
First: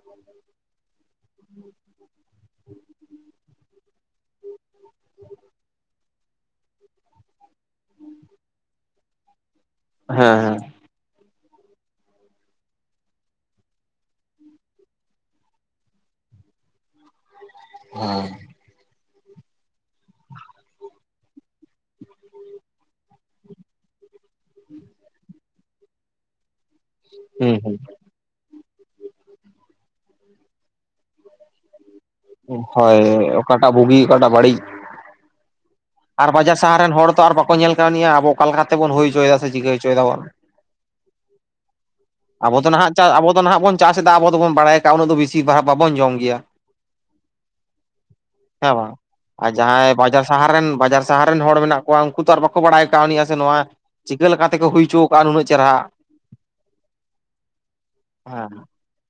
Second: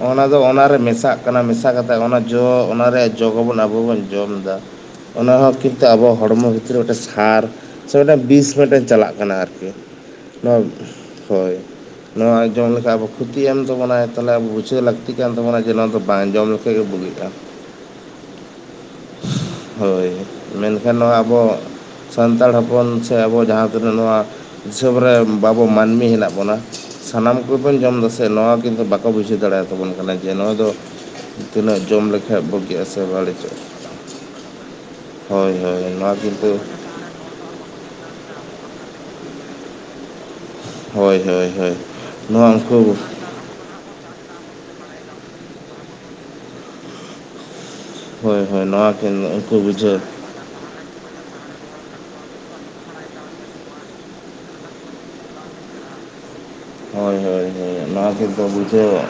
ᱚᱱᱟ ᱫᱚ ᱚᱱᱟ ᱨᱮ ᱢᱮᱥᱟᱜ ᱠᱟᱱᱟ ᱢᱮᱥᱟ ᱠᱟᱛᱮ ᱚᱱᱟ ᱡᱚ ᱚᱱᱟ ᱨᱮᱭᱟᱜ ᱡᱚᱵᱚᱱ ᱟᱵᱚ ᱵᱚᱱ ᱡᱚᱢ ᱮᱫᱟ ᱚᱱᱟ ᱦᱚᱸ ᱦᱚᱸ ᱠᱤᱱᱛᱩ ᱟᱵᱚ ᱦᱚᱲᱢᱚ ᱵᱷᱤᱛᱨᱤ ᱢᱤᱫᱴᱮᱱ ᱥᱟᱨ ᱥᱮ ᱢᱤᱫᱴᱮᱱ ᱵᱤᱥ ᱢᱤᱫᱴᱮᱱ ᱪᱟᱞᱟᱜ ᱠᱟᱱᱟ ᱟᱨᱠᱤ ᱦᱮᱸ ᱱᱚᱣᱟ ᱦᱳᱭ *inaudible* ᱱᱚᱣᱟ ᱡᱚᱢ ᱞᱮᱠᱷᱟᱟᱱ ᱟᱵᱚ ᱠᱷᱚᱛᱤᱜ ᱮᱢ ᱛᱟᱵᱚᱱᱟᱭ ᱛᱟᱦᱚᱞᱮ ᱟᱵᱚ ᱵᱩᱡᱷᱟᱹᱣ ᱞᱟᱹᱠᱛᱤ ᱠᱟᱱ ᱛᱟᱵᱚᱱᱟ ᱡᱮ ᱱᱚᱣᱟ ᱫᱚ ᱵᱟᱝ ᱡᱚᱢ ᱞᱮᱠᱷᱷᱟᱡ ᱜᱮ ᱵᱩᱜᱤ ᱦᱮᱸ ᱦᱳᱭ ᱢᱮᱱᱠᱷᱟᱱ ᱱᱚᱣᱟ ᱟᱵᱚ *inaudible* ᱥᱟᱱᱛᱟᱲ ᱦᱚᱯᱚᱱ ᱥᱮ ᱟᱵᱚ ᱡᱟᱦᱟᱸ ᱛᱤᱱᱟᱹᱜ ᱱᱚᱣᱟ ᱫᱤᱥᱚᱢ ᱨᱮ ᱵᱟᱵᱚ ᱢᱟᱹᱱᱢᱤ ᱦᱮᱱᱟᱜ ᱵᱚᱱᱟ ᱥᱟᱱᱟᱢ ᱦᱩᱸ ᱠᱚᱜᱮᱵᱚᱱ ᱡᱚᱢ ᱫᱟᱥᱮ ᱱᱚᱣᱟ ᱠᱤᱱᱛᱩ ᱵᱟᱠᱚ ᱵᱩᱡᱷᱟᱹᱣ ᱫᱟᱲᱮᱭᱟᱛᱟᱵᱚᱱ ᱠᱟᱱᱟ ᱡᱮ ᱱᱚᱣᱟ ᱫᱚ ᱛᱤᱱᱟᱹᱜ ᱡᱚᱢ ᱞᱮᱠᱟᱱ ᱦᱩᱸ ᱵᱩᱜᱤᱜ ᱟ ᱦᱳᱭ ᱥᱮ ᱵᱟᱹᱲᱤᱡᱚᱜ ᱚᱠᱟᱴᱟᱜ ᱵᱩᱜᱤ ᱚᱠᱟᱴᱟᱜ ᱵᱟᱹᱲᱤᱡ ᱦᱳᱭ ᱦᱳᱭ ᱱᱚᱣᱟ ᱟᱨ ᱠᱤᱱᱛᱩ ᱵᱟᱡᱟᱨ ᱥᱟᱦᱟᱨ ᱨᱮᱱ ᱦᱚᱲ ᱛᱚ ᱟᱨ ᱵᱟᱠᱚ ᱧᱮᱞ ᱠᱟᱹᱭᱱᱤᱡ ᱟ ᱟᱵᱚ ᱚᱠᱟ ᱞᱮᱠᱟᱛᱮᱵᱚᱱ ᱦᱩᱭᱪᱚᱭᱮᱫᱟ ᱥᱮ ᱪᱤᱠᱟᱹ ᱦᱚᱪᱚᱭ ᱫᱟᱵᱚᱱ ᱦᱳᱭ ᱦᱳᱭ ᱦᱳᱭ ᱱᱚᱣᱟ ᱟᱵᱚ ᱫᱚ ᱦᱟᱜ ᱩᱱᱠᱩ ᱪᱟᱥ ᱟᱵᱚ ᱫᱚ ᱦᱟᱜ ᱵᱚᱱ ᱪᱟᱥᱮᱫᱟ ᱟᱵᱚ ᱵᱚᱱ ᱵᱟᱲᱟᱭ ᱠᱟᱜᱼᱟ ᱩᱱᱟᱹᱜ ᱫᱚ ᱵᱮᱥᱤᱨ ᱵᱷᱟᱜ ᱵᱟᱵᱚᱱ ᱡᱚᱢ ᱜᱮᱭᱟ ᱦᱳᱭ ᱦᱳᱭ ᱦᱮᱸ ᱱᱚᱣᱟ ᱵᱟᱝ ᱠᱤᱱ ᱟᱨ ᱩᱱᱠᱩ ᱡᱟᱦᱟᱸᱭ ᱵᱩᱡᱷᱟᱹᱣ ᱵᱟᱡᱟᱨ ᱥᱟᱦᱟᱨ ᱨᱮᱱ ᱵᱟᱡᱟᱨ ᱥᱟᱦᱟᱨ ᱨᱮᱱ ᱦᱚᱲ ᱢᱮᱱᱟᱜ ᱠᱚᱣᱟ ᱩᱱᱠᱩ ᱛᱚ ᱟᱨ ᱵᱟᱠᱚ ᱵᱟᱲᱟᱭ ᱠᱟᱣ ᱱᱤᱡ ᱟᱥᱮ ᱱᱚᱣᱟ ᱪᱤᱠᱟᱹ ᱞᱮᱠᱟ ᱞᱮᱠᱟᱛᱮᱠᱚ ᱦᱩᱭᱪᱚᱣ ᱟᱠᱟᱫᱼᱟ ᱱᱩᱹᱱᱟᱜ ᱪᱮᱨᱦᱟ *inaudible* ᱦᱳᱭ ᱦᱳᱭ ᱦᱳᱭ ᱚᱱᱟ ᱦᱮᱸ ᱜᱮᱠᱚ ᱵᱩᱡᱷᱟᱹᱣᱟ